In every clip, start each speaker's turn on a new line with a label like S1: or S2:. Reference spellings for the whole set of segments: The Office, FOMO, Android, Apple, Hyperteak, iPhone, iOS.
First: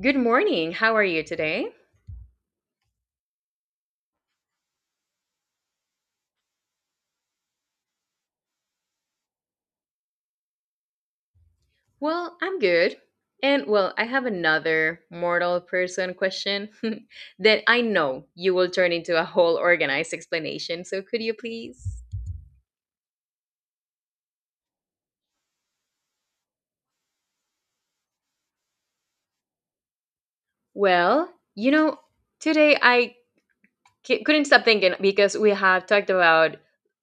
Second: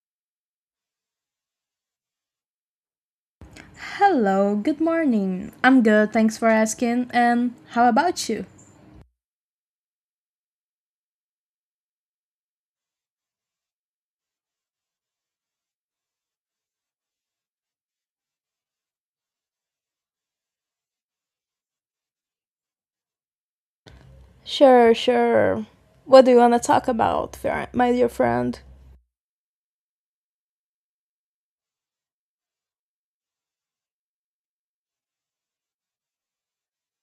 S1: Good morning. How are you today?
S2: Hello, good morning. I'm good, thanks for asking. And how about you?
S1: Well, I'm good. And I have another mortal person question that I know you will turn into a whole organized explanation. So, could you please?
S2: Sure, sure. What do you want to talk about, my dear friend?
S1: Well, you know, today I couldn't stop thinking because we have talked about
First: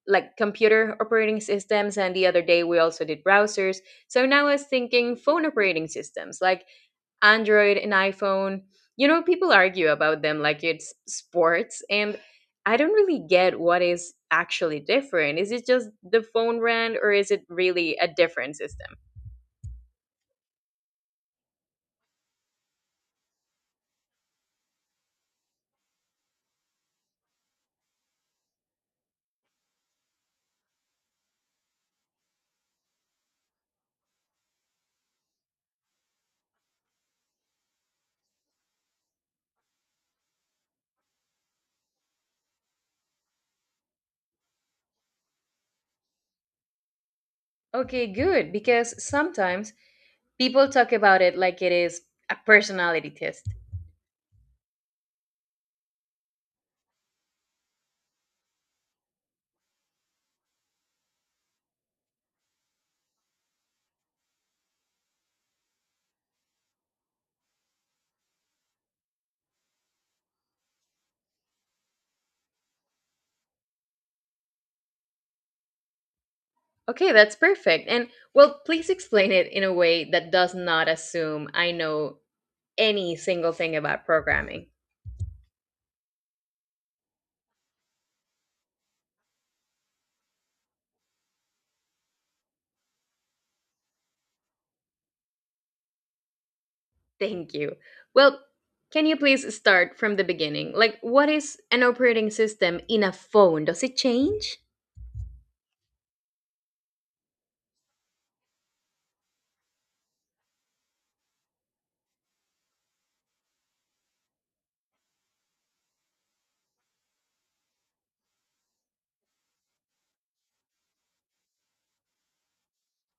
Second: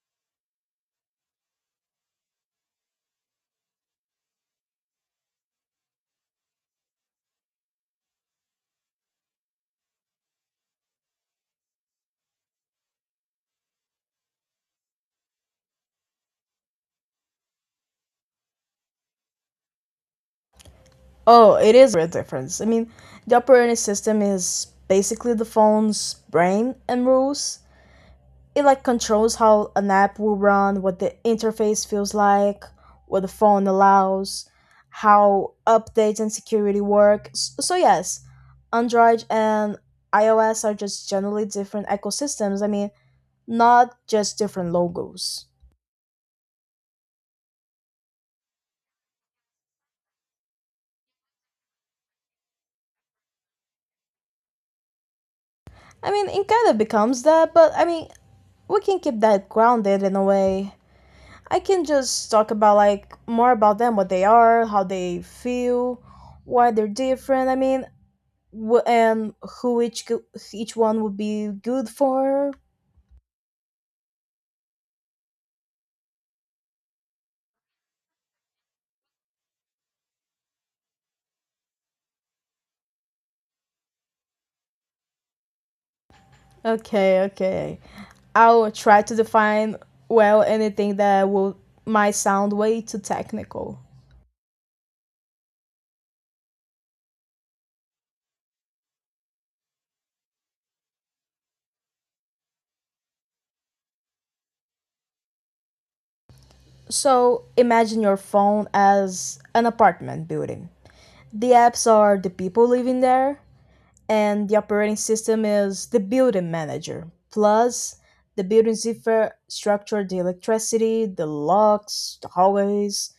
S1: like computer operating systems, and the other day we also did browsers. So now I was thinking phone operating systems. Like, Android and iPhone. You know, people argue about them like it's sports, and I don't really get what is actually different. Is it just the phone brand, or is it really a different system?
S2: Oh, it is a difference. The operating system is basically the phone's brain and rules. It like controls how an app will run, what the interface feels like, what the phone allows, how updates and security work. So yes, Android and iOS are just generally different ecosystems. Not just different logos.
S1: Okay, good, because sometimes people talk about it like it is a personality test.
S2: It kind of becomes that, but we can keep that grounded in a way. I can just talk about like more about them, what they are, how they feel, why they're different. And who each go- each one would be good for.
S1: Okay, that's perfect. And well, please explain it in a way that does not assume I know any single thing about programming.
S2: Okay, okay. I'll try to define well anything that will might sound way too technical.
S1: Thank you. Well, can you please start from the beginning? Like, what is an operating system in a phone? Does it change?
S2: So imagine your phone as an apartment building. The apps are the people living there, and the operating system is the building manager. Plus, the building zipper structure the electricity, the locks, the hallways,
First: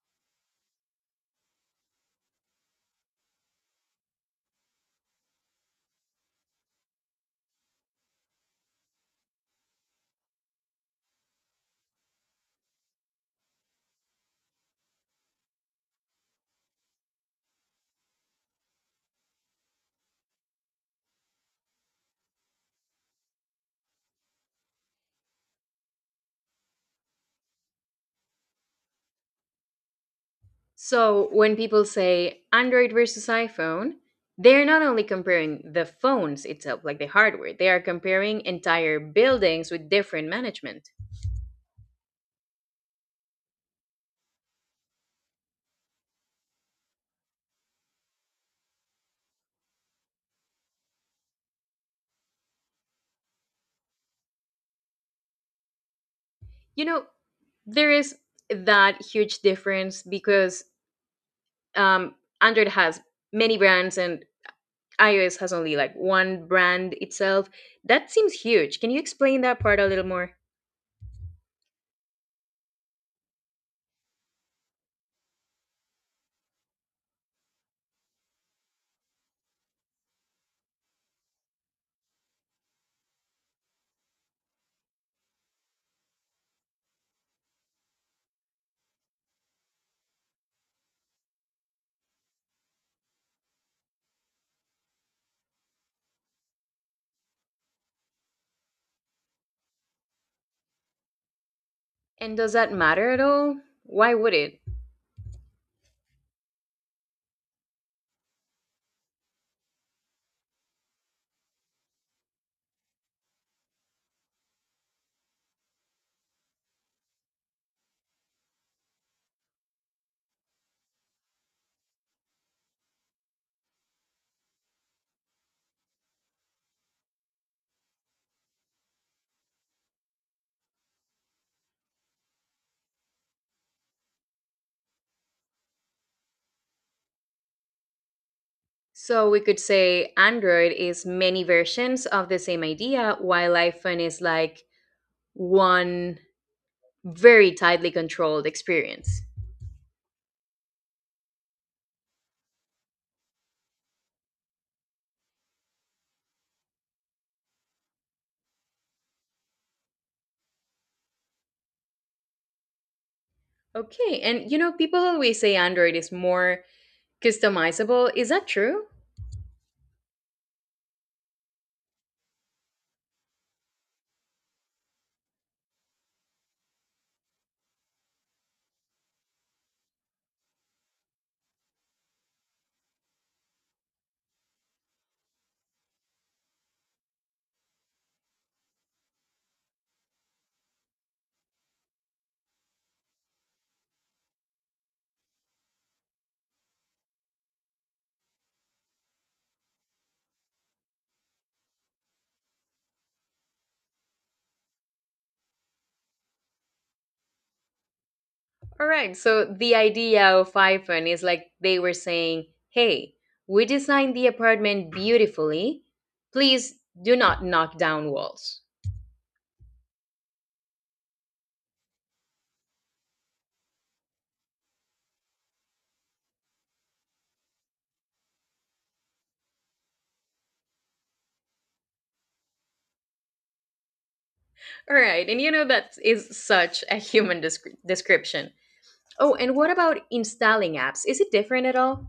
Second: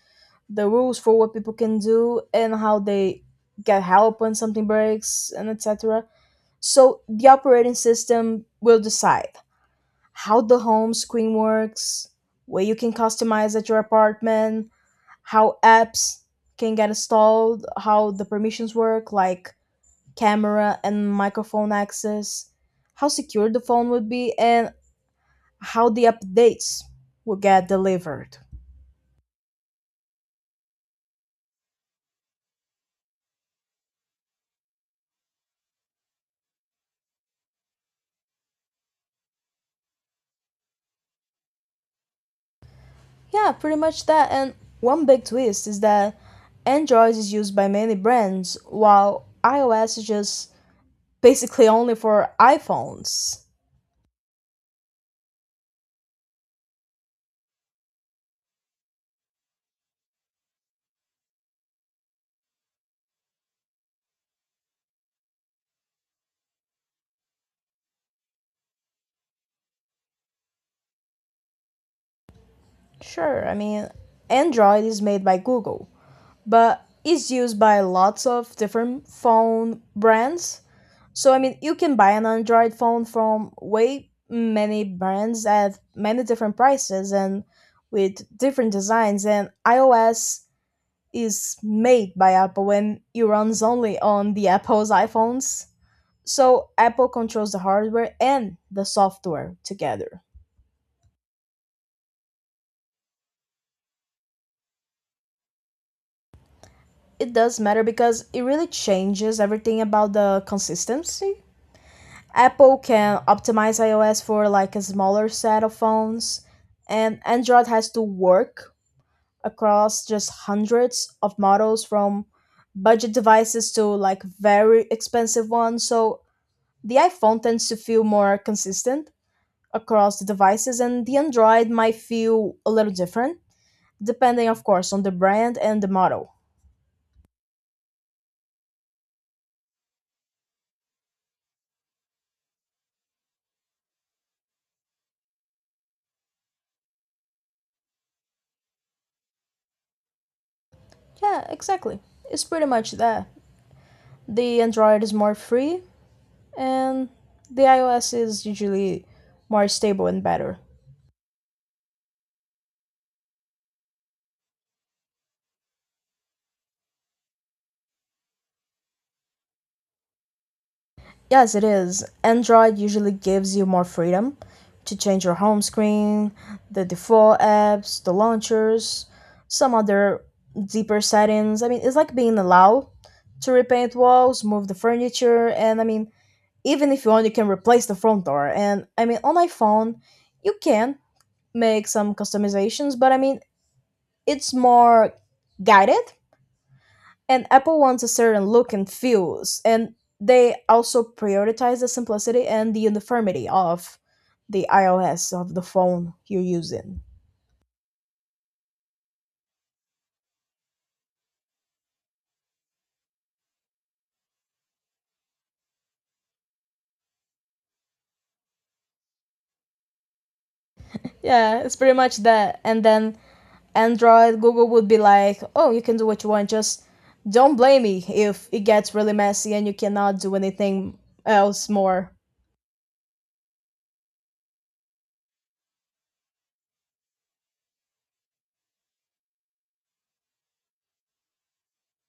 S2: the rules for what people can do and how they get help when something breaks and etc. So the operating system will decide how the home screen works, where you can customize at your apartment, how apps can get installed, how the permissions work, like camera and microphone access, how secure the phone would be, and how the updates will get delivered.
S1: So, when people say Android versus iPhone, they're not only comparing the phones itself, like the hardware, they are comparing entire buildings with different management.
S2: Yeah, pretty much that. And one big twist is that Android is used by many brands, while iOS is just basically only for iPhones.
S1: You know, there is that huge difference because um, Android has many brands and iOS has only like one brand itself. That seems huge. Can you explain that part a little more?
S2: Sure, Android is made by Google, but it's used by lots of different phone brands. So, you can buy an Android phone from way many brands at many different prices and with different designs, and iOS is made by Apple and it runs only on the Apple's iPhones. So Apple controls the hardware and the software together.
S1: And does that matter at all? Why would it?
S2: It does matter because it really changes everything about the consistency. Apple can optimize iOS for like a smaller set of phones and Android has to work across just hundreds of models from budget devices to like very expensive ones. So the iPhone tends to feel more consistent across the devices and the Android might feel a little different, depending of course on the brand and the model.
S1: So we could say Android is many versions of the same idea, while iPhone is like one very tightly controlled experience.
S2: Yeah, exactly. It's pretty much that. The Android is more free and the iOS is usually more stable and better.
S1: Okay, and you know, people always say Android is more customizable. Is that true?
S2: Yes, it is. Android usually gives you more freedom to change your home screen, the default apps, the launchers, some other deeper settings. It's like being allowed to repaint walls, move the furniture, and even if you want, you can replace the front door. And on iPhone, you can make some customizations, but it's more guided and Apple wants a certain look and feels and they also prioritize the simplicity and the uniformity of the iOS of the phone you're using.
S1: All right. So the idea of iPhone is like they were saying, hey, we designed the apartment beautifully. Please do not knock down walls.
S2: Yeah, it's pretty much that. And then Android Google would be like, oh, you can do what you want, just don't blame me if it gets really messy and you cannot do anything else more.
S1: All right. And you know, that is such a human description. Oh, and what about installing apps? Is it different at all?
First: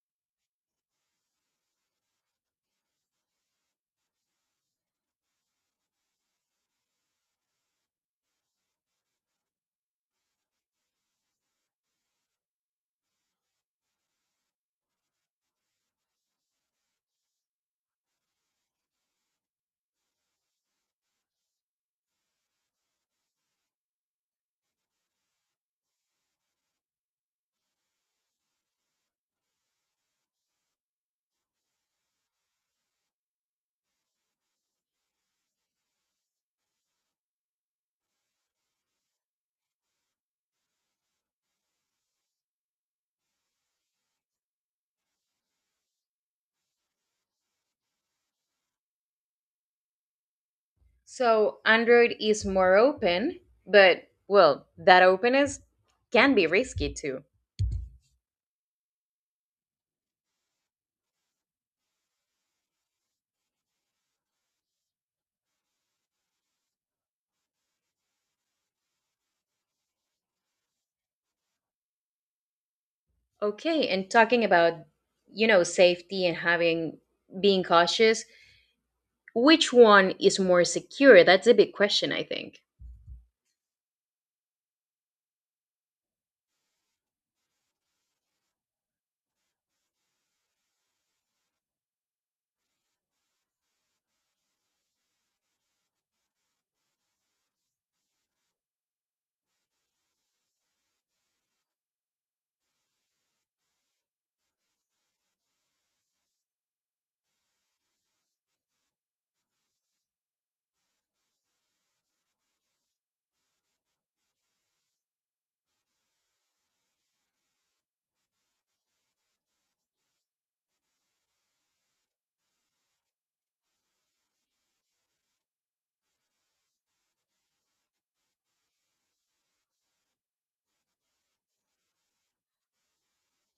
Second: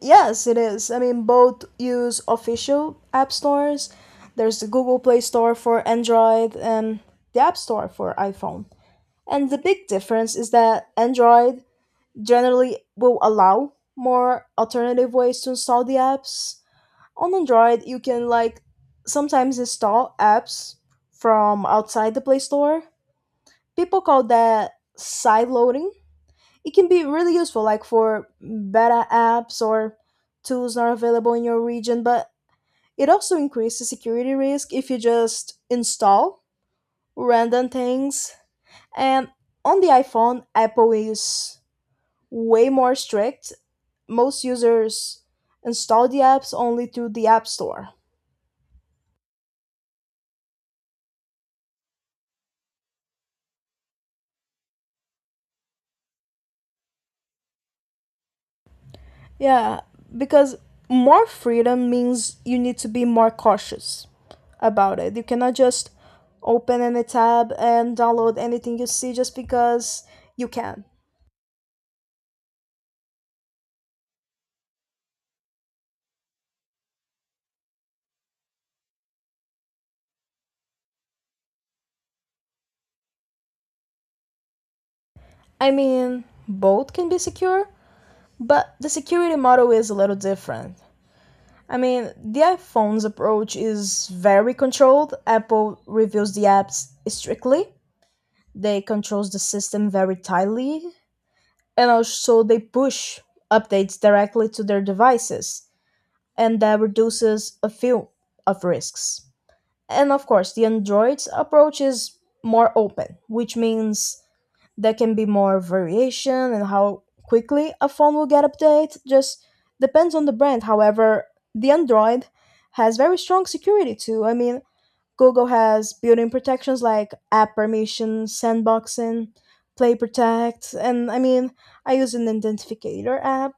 S2: Yes, it is. Both use official app stores. There's the Google Play Store for Android and the App Store for iPhone. And the big difference is that Android generally will allow more alternative ways to install the apps. On Android, you can like sometimes install apps from outside the Play Store. People call that sideloading. It can be really useful like for beta apps or tools not available in your region, but it also increases security risk if you just install random things. And on the iPhone, Apple is way more strict. Most users install the apps only through the App Store.
S1: So Android is more open, but well, that openness can be risky too.
S2: Yeah, because more freedom means you need to be more cautious about it. You cannot just open any tab and download anything you see just because you can.
S1: Okay. And talking about, you know, safety and having being cautious. Which one is more secure? That's a big question, I think.
S2: Both can be secure, but the security model is a little different. The iPhone's approach is very controlled. Apple reviews the apps strictly. They controls the system very tightly, and also they push updates directly to their devices, and that reduces a few of risks. And of course, the Android's approach is more open, which means there can be more variation in how quickly a phone will get update. Just depends on the brand. However, the Android has very strong security too. Google has built-in protections like app permissions, sandboxing, Play Protect, and I use an identificator app.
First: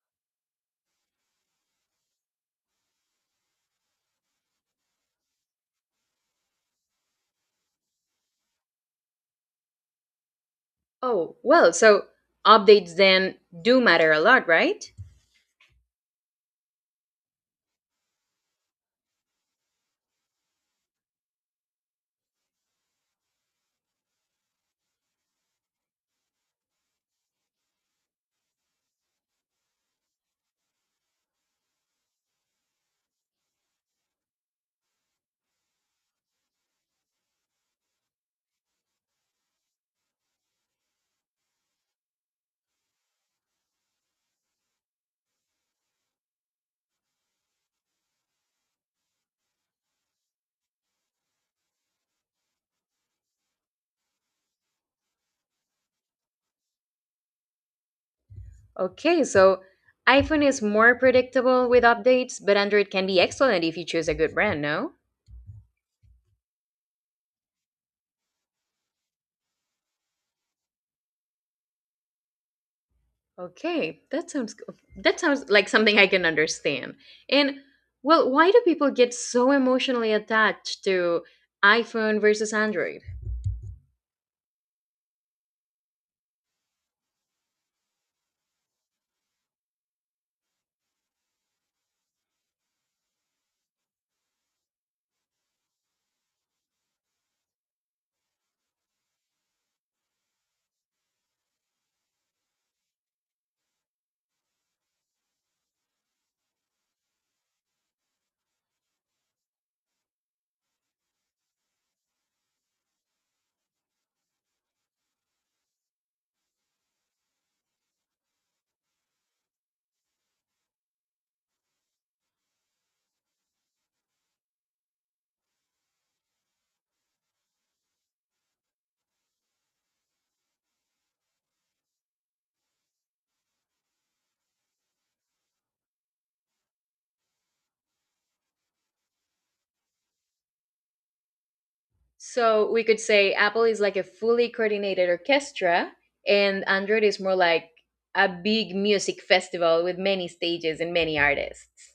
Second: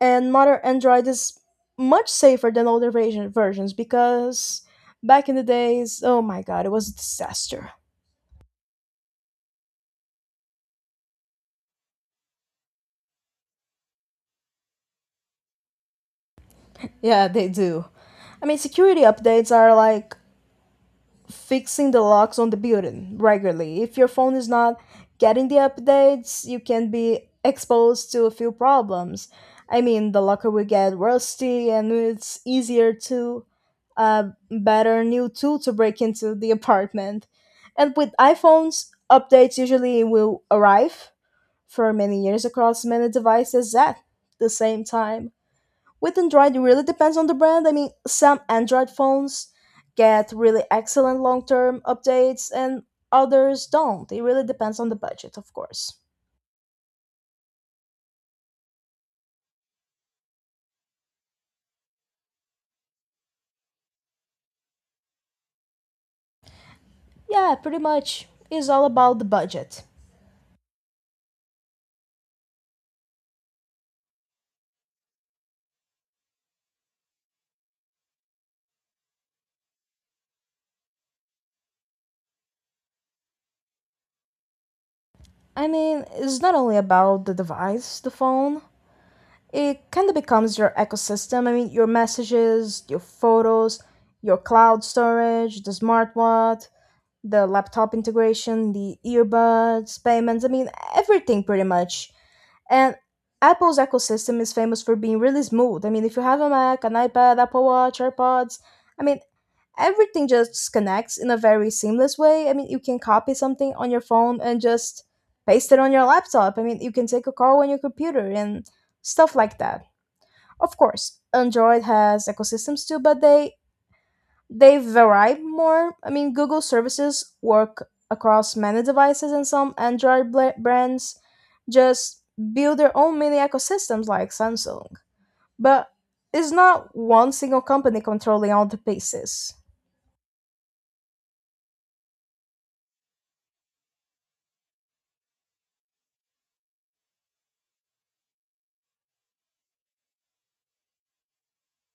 S2: And modern Android is much safer than older versions because back in the days, oh my god, it was a disaster.
S1: Oh, well, so updates then do matter a lot, right?
S2: Yeah, they do. Security updates are like fixing the locks on the building regularly. If your phone is not getting the updates, you can be exposed to a few problems. The locker will get rusty, and it's easier to a better new tool to break into the apartment. And with iPhones, updates usually will arrive for many years across many devices at the same time. With Android, it really depends on the brand. Some Android phones get really excellent long term updates, and others don't. It really depends on the budget, of course.
S1: Okay, so iPhone is more predictable with updates, but Android can be excellent if you choose a good brand, no?
S2: Yeah, pretty much is all about the budget.
S1: Okay, that sounds that sounds like something I can understand. And well, why do people get so emotionally attached to iPhone versus Android?
S2: It's not only about the device, the phone, it kind of becomes your ecosystem. Your messages, your photos, your cloud storage, the smart watch, the laptop integration, the earbuds, payments. Everything pretty much. And Apple's ecosystem is famous for being really smooth. If you have a Mac, an iPad, Apple Watch, AirPods, I mean, everything just connects in a very seamless way. You can copy something on your phone and just paste it on your laptop. You can take a call on your computer and stuff like that. Of course, Android has ecosystems too, but they vary more. Google services work across many devices, and some Android brands just build their own mini ecosystems like Samsung. But it's not one single company controlling all the pieces.
S1: So we could say Apple is like a fully coordinated orchestra, and Android is more like a big music festival with many stages and many artists.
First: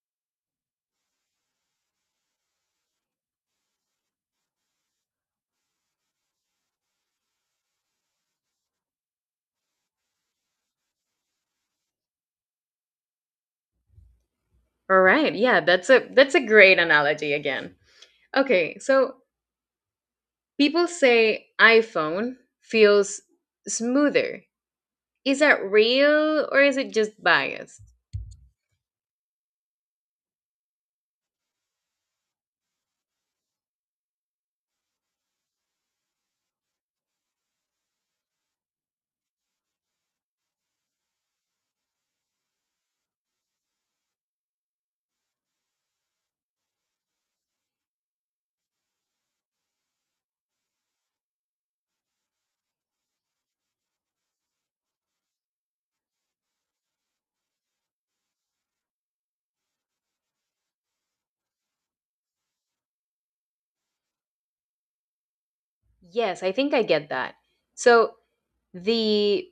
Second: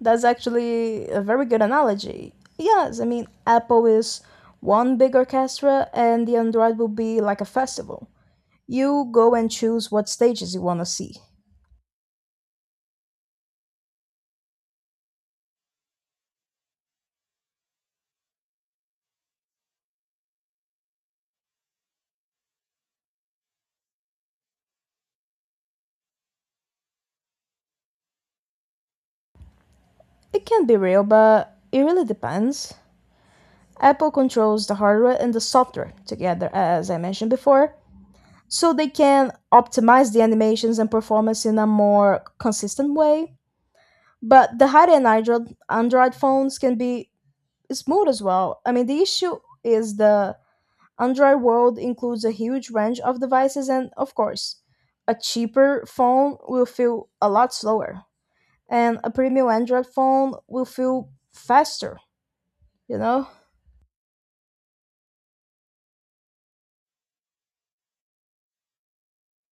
S2: That's actually a very good analogy. Yes, Apple is one big orchestra, and the Android will be like a festival. You go and choose what stages you want to see.
S1: All right, yeah, that's a great analogy again. Okay, so people say iPhone feels smoother. Is that real or is it just biased?
S2: It can be real, but it really depends. Apple controls the hardware and the software together, as I mentioned before, so they can optimize the animations and performance in a more consistent way. But the high end Android phones can be smooth as well. The issue is the Android world includes a huge range of devices, and of course, a cheaper phone will feel a lot slower, and a premium Android phone will feel faster, you know?
S1: Yes, I think I get that. So the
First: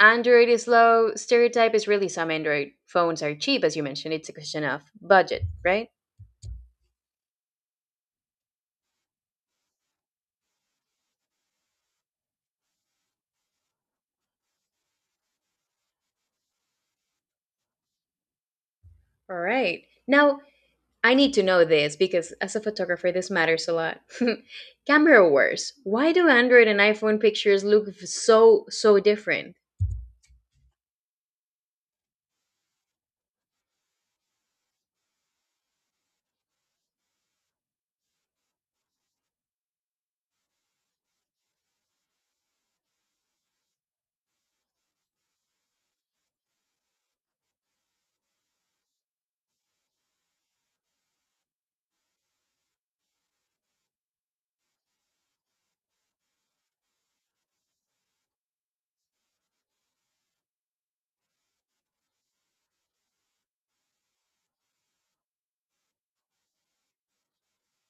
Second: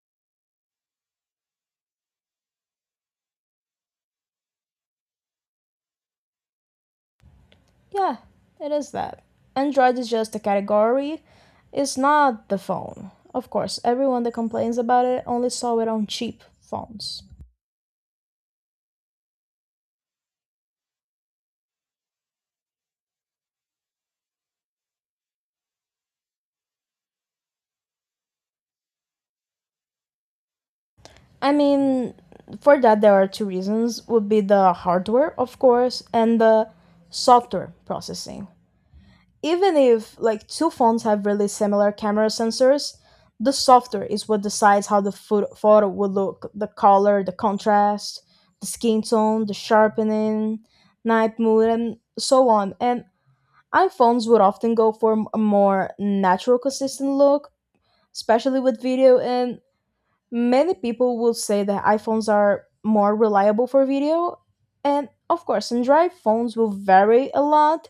S1: Android is low. Stereotype is really some Android phones are cheap, as you mentioned. It's a question of budget, right?
S2: Yeah, it is that. Android is just a category, it's not the phone. Of course, everyone that complains about it only saw it on cheap phones.
S1: All right. Now, I need to know this because as a photographer, this matters a lot. Camera wars. Why do Android and iPhone pictures look so, so different?
S2: I mean, for that there are two reasons would be the hardware, of course, and the software processing. Even if like two phones have really similar camera sensors, the software is what decides how the photo will look, the color, the contrast, the skin tone, the sharpening, night mode and so on. And iPhones would often go for a more natural consistent look, especially with video, and many people will say that iPhones are more reliable for video. And of course, Android phones will vary a lot,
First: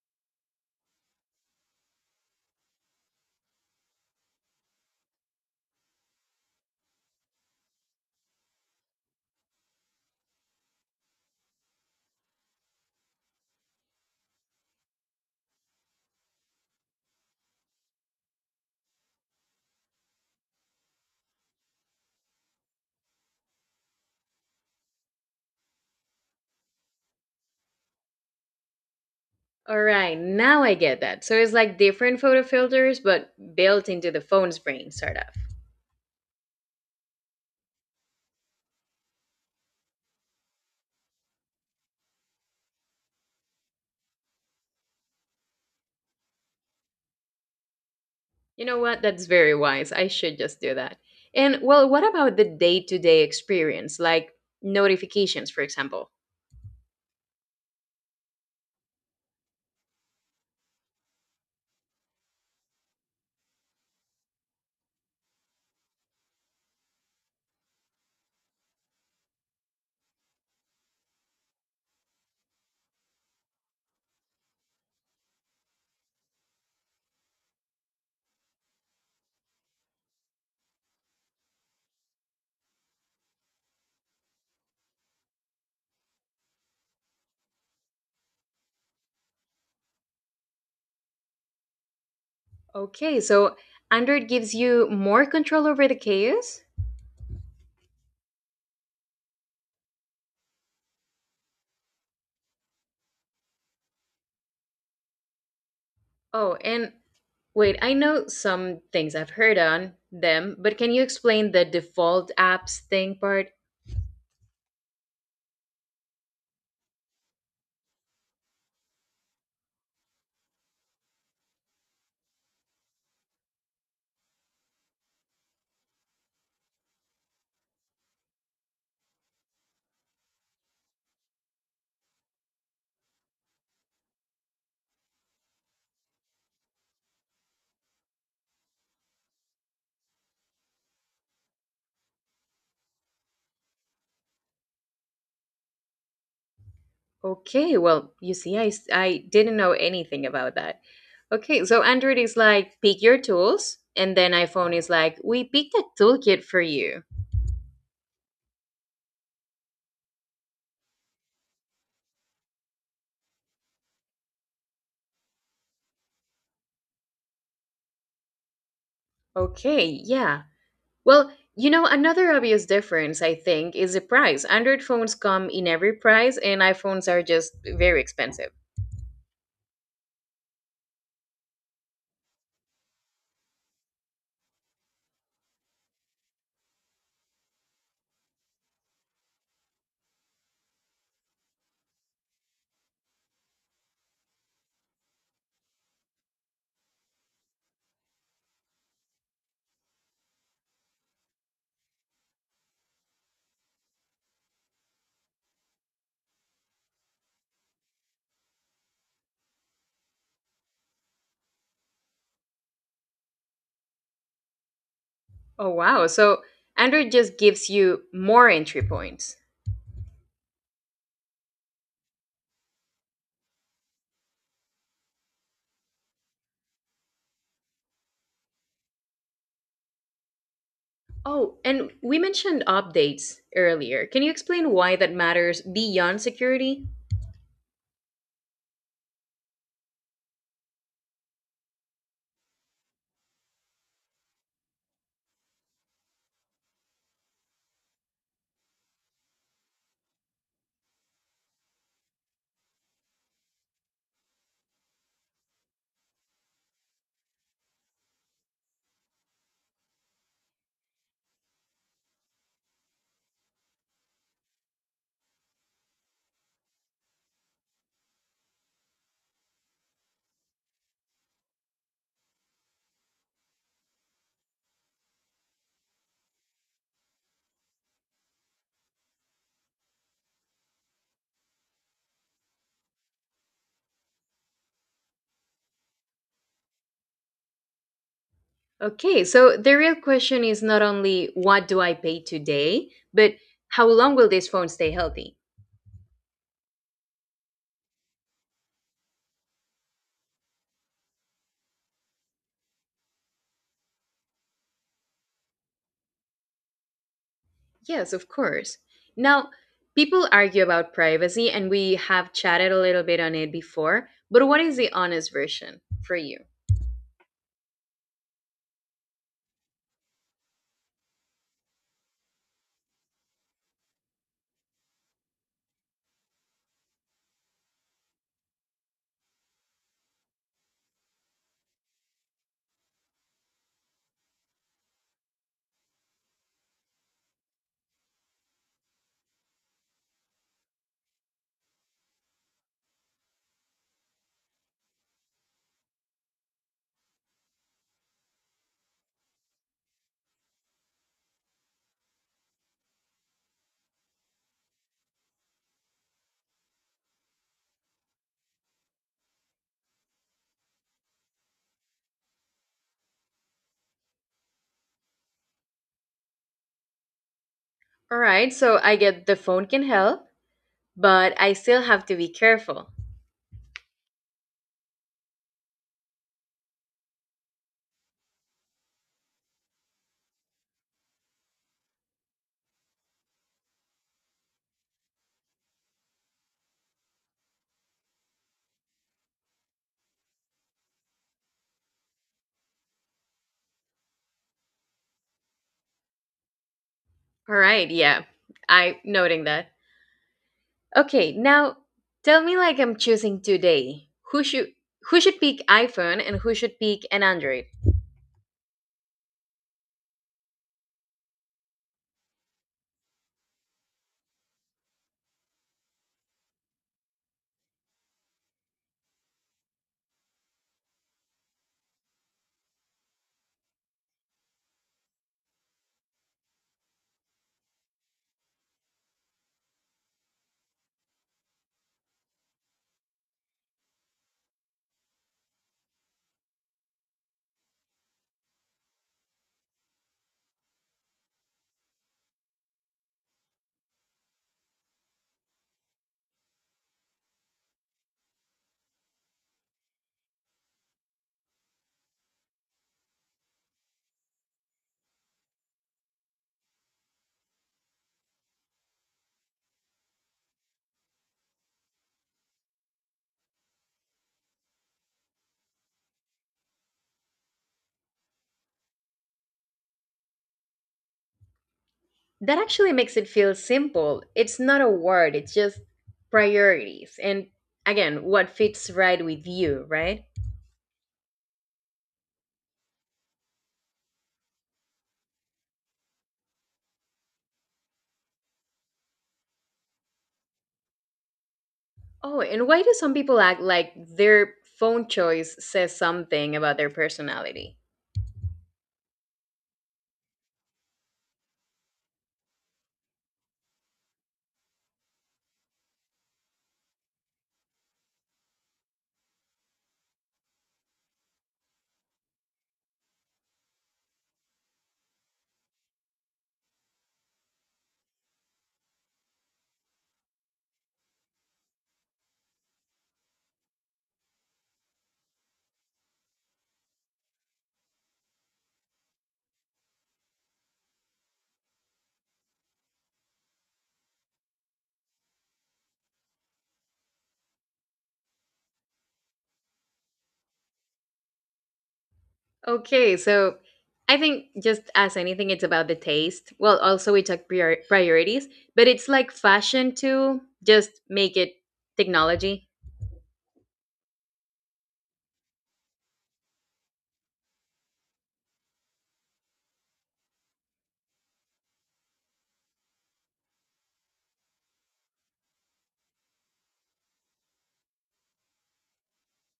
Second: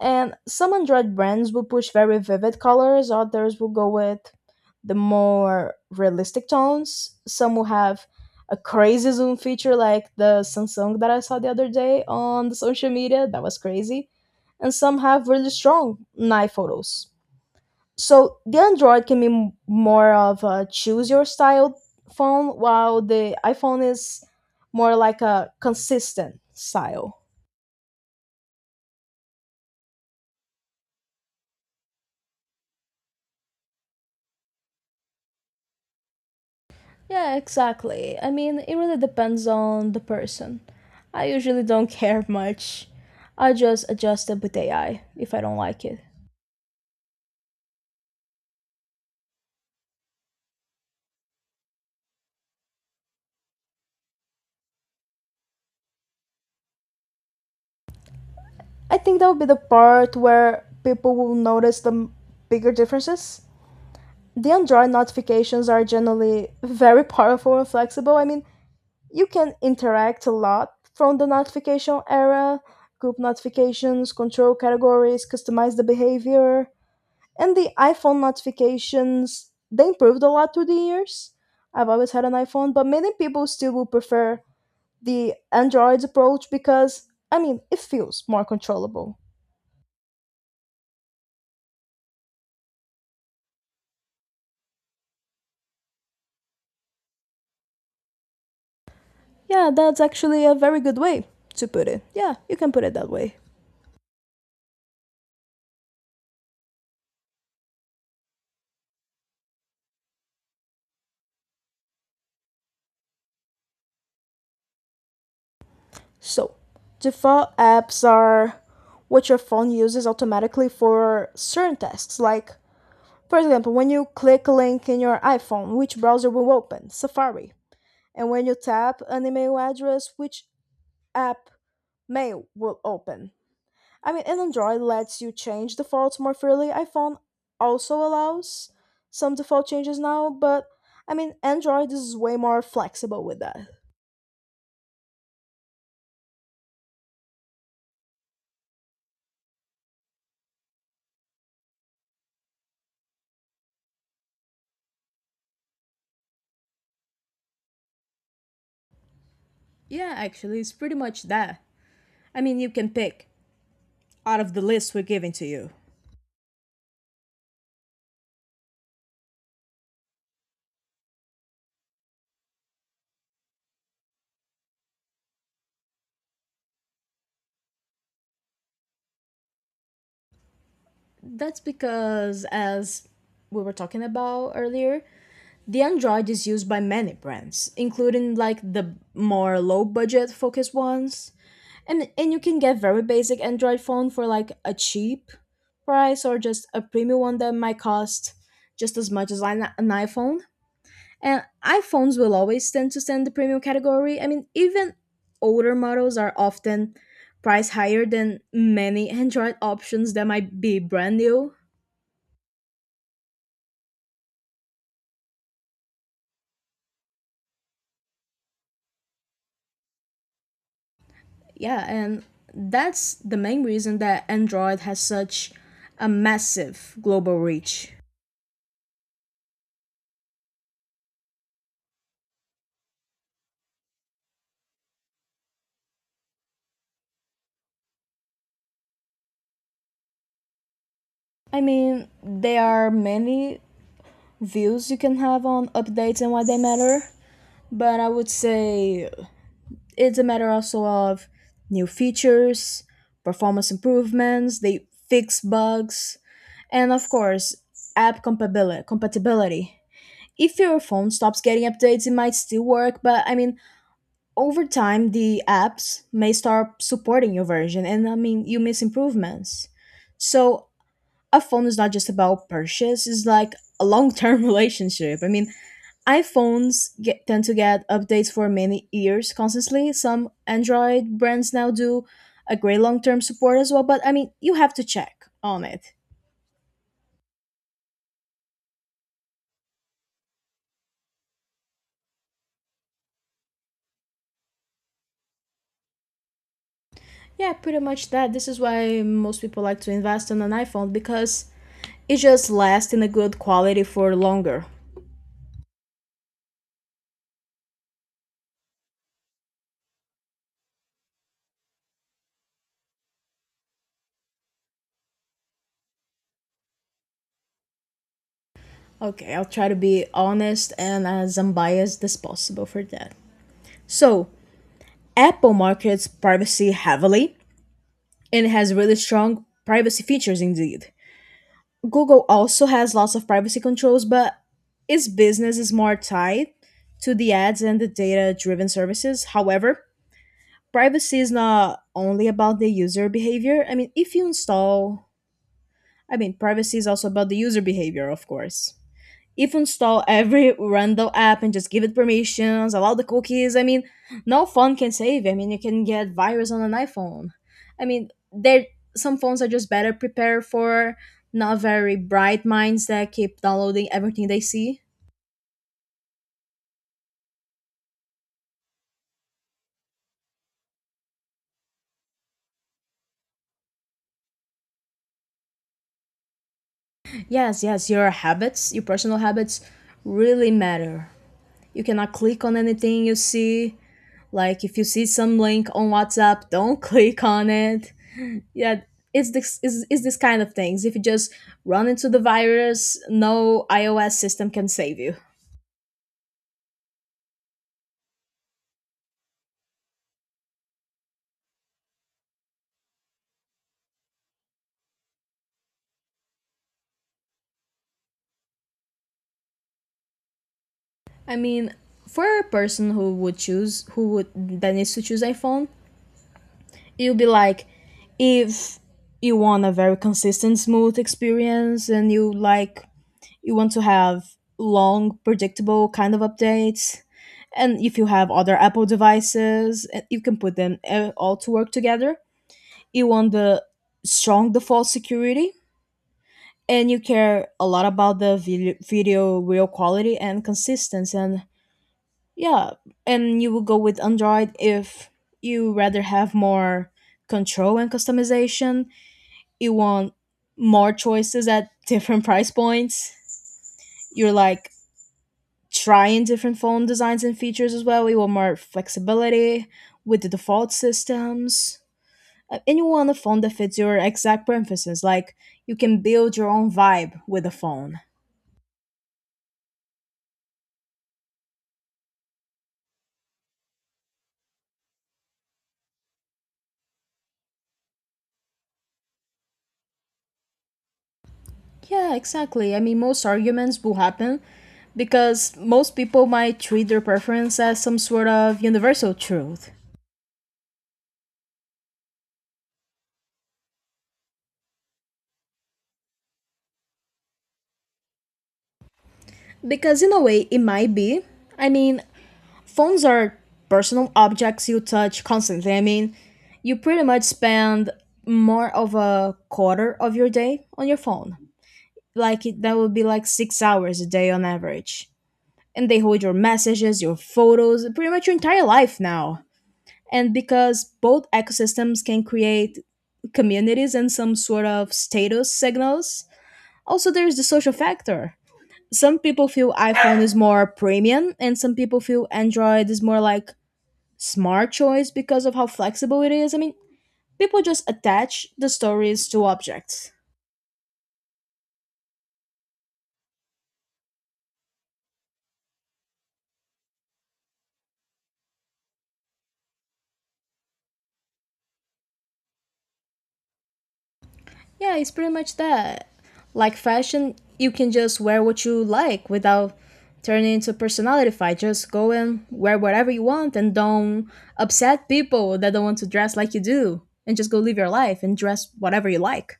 S2: and some Android brands will push very vivid colors, others will go with the more realistic tones. Some will have a crazy zoom feature like the Samsung that I saw the other day on the social media. That was crazy. And some have really strong night photos. So the Android can be more of a choose your style phone, while the iPhone is more like a consistent style.
S1: All right, now I get that. So it's like different photo filters, but built into the phone's brain, sort of.
S2: Yeah, exactly. It really depends on the person. I usually don't care much. I just adjust it with AI if I don't like it.
S1: You know what? That's very wise. I should just do that. And, well, what about the day to day experience, like notifications, for example?
S2: I think that would be the part where people will notice the bigger differences. The Android notifications are generally very powerful and flexible. You can interact a lot from the notification era, group notifications, control categories, customize the behavior. And the iPhone notifications, they improved a lot through the years. I've always had an iPhone, but many people still will prefer the Android approach because, it feels more controllable.
S1: Okay, so Android gives you more control over the chaos?
S2: Yeah, that's actually a very good way to put it. Yeah, you can put it that way.
S1: Oh, and wait, I know some things I've heard on them, but can you explain the default apps thing part?
S2: So, default apps are what your phone uses automatically for certain tasks. Like, for example, when you click a link in your iPhone, which browser will open? Safari. And when you tap an email address, which app Mail will open. And Android lets you change defaults more freely. iPhone also allows some default changes now, but Android is way more flexible with that.
S1: Okay, well, you see, I didn't know anything about that. Okay, so Android is like, pick your tools, and then iPhone is like, we picked a toolkit for you.
S2: Yeah, actually, it's pretty much that. I mean, you can pick out of the list we're giving to you.
S1: Okay, yeah. Well, you know, another obvious difference, I think, is the price. Android phones come in every price, and iPhones are just very expensive.
S2: That's because, as we were talking about earlier, the Android is used by many brands, including like the more low budget focused ones. And you can get very basic android phone for like a cheap price, or just a premium one that might cost just as much as an iphone. And iphones will always tend to stand the premium category. I mean, even older models are often priced higher than many android options that might be brand new.
S1: Oh, wow. So, Android just gives you more entry points.
S2: Yeah, and that's the main reason that android has such a massive global reach.
S1: Oh, and we mentioned updates earlier. Can you explain why that matters beyond security?
S2: I mean, there are many views you can have on updates and why they matter. But I would say it's a matter also of new features, performance improvements, they fix bugs, and of course, app compatibility. If your phone stops getting updates, it might still work, but over time, the apps may start supporting your version, and you miss improvements. So, a phone is not just about purchase, it's like a long term relationship. I mean, iPhones tend to get updates for many years constantly. Some Android brands now do a great long term support as well, but you have to check on it.
S1: Okay, so the real question is not only what do I pay today, but how long will this phone stay healthy?
S2: Yeah, pretty much that. This is why most people like to invest on an iPhone because it just lasts in a good quality for longer.
S1: Yes, of course. Now, people argue about privacy, and we have chatted a little bit on it before, but what is the honest version for you?
S2: Okay, I'll try to be honest and as unbiased as possible for that. So, Apple markets privacy heavily and has really strong privacy features indeed. Google also has lots of privacy controls, but its business is more tied to the ads and the data driven services. However, privacy is not only about the user behavior. I mean, if you install, I mean, Privacy is also about the user behavior, of course. If you install every random app and just give it permissions, allow the cookies. I mean, no phone can save you. I mean, you can get virus on an iPhone. I mean, there some phones are just better prepared for not very bright minds that keep downloading everything they see.
S1: All right, so I get the phone can help, but I still have to be careful.
S2: Yes, yes, your habits, your personal habits really matter. You cannot click on anything you see. Like if you see some link on WhatsApp, don't click on it. Yeah, it's this kind of things. If you just run into the virus, no iOS system can save you.
S1: All right, yeah, I noting that. Okay, now tell me like I'm choosing today. Who should pick iPhone and who should pick an Android?
S2: I mean, for a person who would that needs to choose iphone, you'll be like, if you want a very consistent smooth experience and you like, you want to have long predictable kind of updates, and if you have other apple devices, you can put them all to work together. You want the strong default security, and you care a lot about the video real quality and consistency. And yeah, and you will go with android if you rather have more control and customization, you want more choices at different price points, you're like trying different phone designs and features as well, you want more flexibility with the default systems. And you want a phone that fits your exact preferences, like you can build your own vibe with a phone.
S1: That actually makes it feel simple. It's not a word, it's just priorities. And again, what fits right with you, right?
S2: Yeah, exactly. I mean, most arguments will happen because most people might treat their preference as some sort of universal truth.
S1: Oh, and why do some people act like their phone choice says something about their personality?
S2: Because, in a way, it might be. I mean, phones are personal objects you touch constantly. I mean, you pretty much spend more of a quarter of your day on your phone. That would be like 6 hours a day on average. And they hold your messages, your photos, pretty much your entire life now. And because both ecosystems can create communities and some sort of status signals, also there's the social factor. Some people feel iphone is more premium and some people feel android is more like smart choice because of how flexible it is. People just attach the stories to objects.
S1: Okay, so I think just as anything, it's about the taste. Well, also we talk priorities, but it's like fashion too. Just make it technology.
S2: Yeah, it's pretty much that. Like fashion, you can just wear what you like without turning into a personality fight. Just go and wear whatever you want and don't upset people that don't want to dress like you do. And just go live your life and dress whatever you like.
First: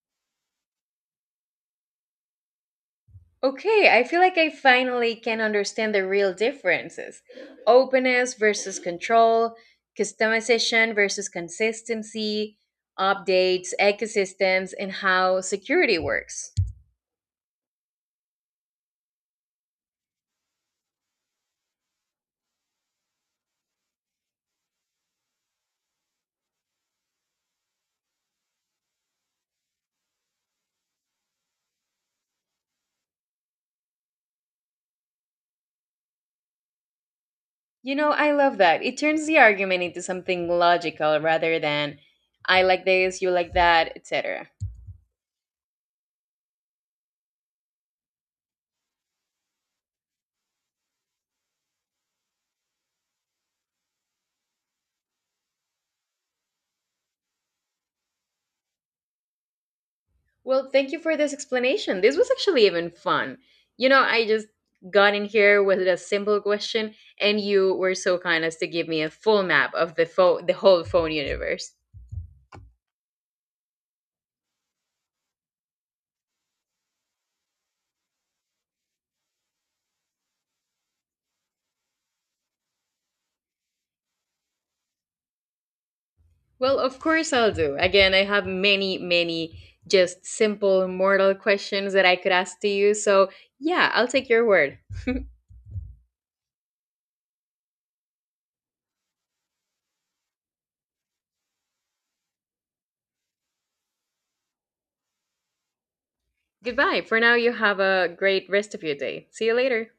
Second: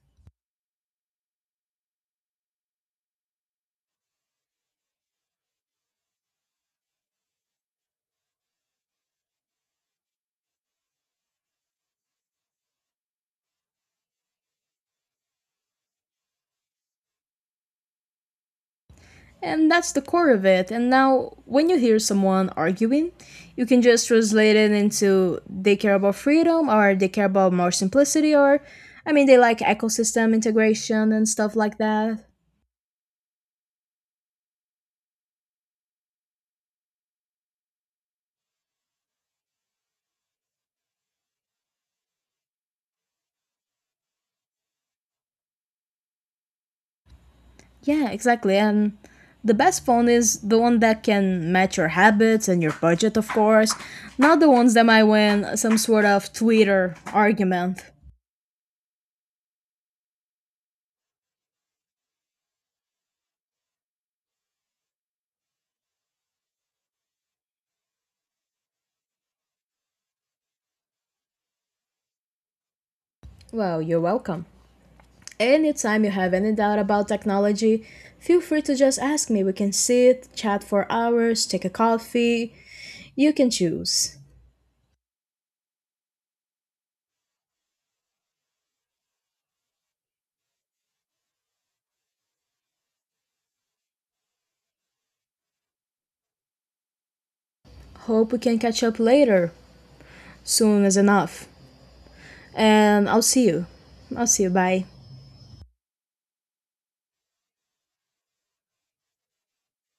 S1: Okay, I feel like I finally can understand the real differences: openness versus control, customization versus consistency, updates, ecosystems, and how security works.
S2: And that's the core of it. And now, when you hear someone arguing, you can just translate it into they care about freedom or they care about more simplicity, or, they like ecosystem integration and stuff like that.
S1: You know, I love that. It turns the argument into something logical rather than I like this, you like that, etc.
S2: Yeah, exactly. And the best phone is the one that can match your habits and your budget, of course, not the ones that might win some sort of Twitter argument.
S1: Well, thank you for this explanation. This was actually even fun. You know, I just got in here with a simple question, and you were so kind as to give me a full map of the phone, the whole phone universe.
S2: Well, you're welcome. Anytime you have any doubt about technology, feel free to just ask me. We can sit, chat for hours, take a coffee. You can choose.
S1: Well, of course I'll do. Again, I have many, many just simple mortal questions that I could ask to you. So yeah, I'll take your word.
S2: Hope we can catch up later, soon as enough. And I'll see you. I'll see you. Bye.
S1: Goodbye. For now, you have a great rest of your day. See you later.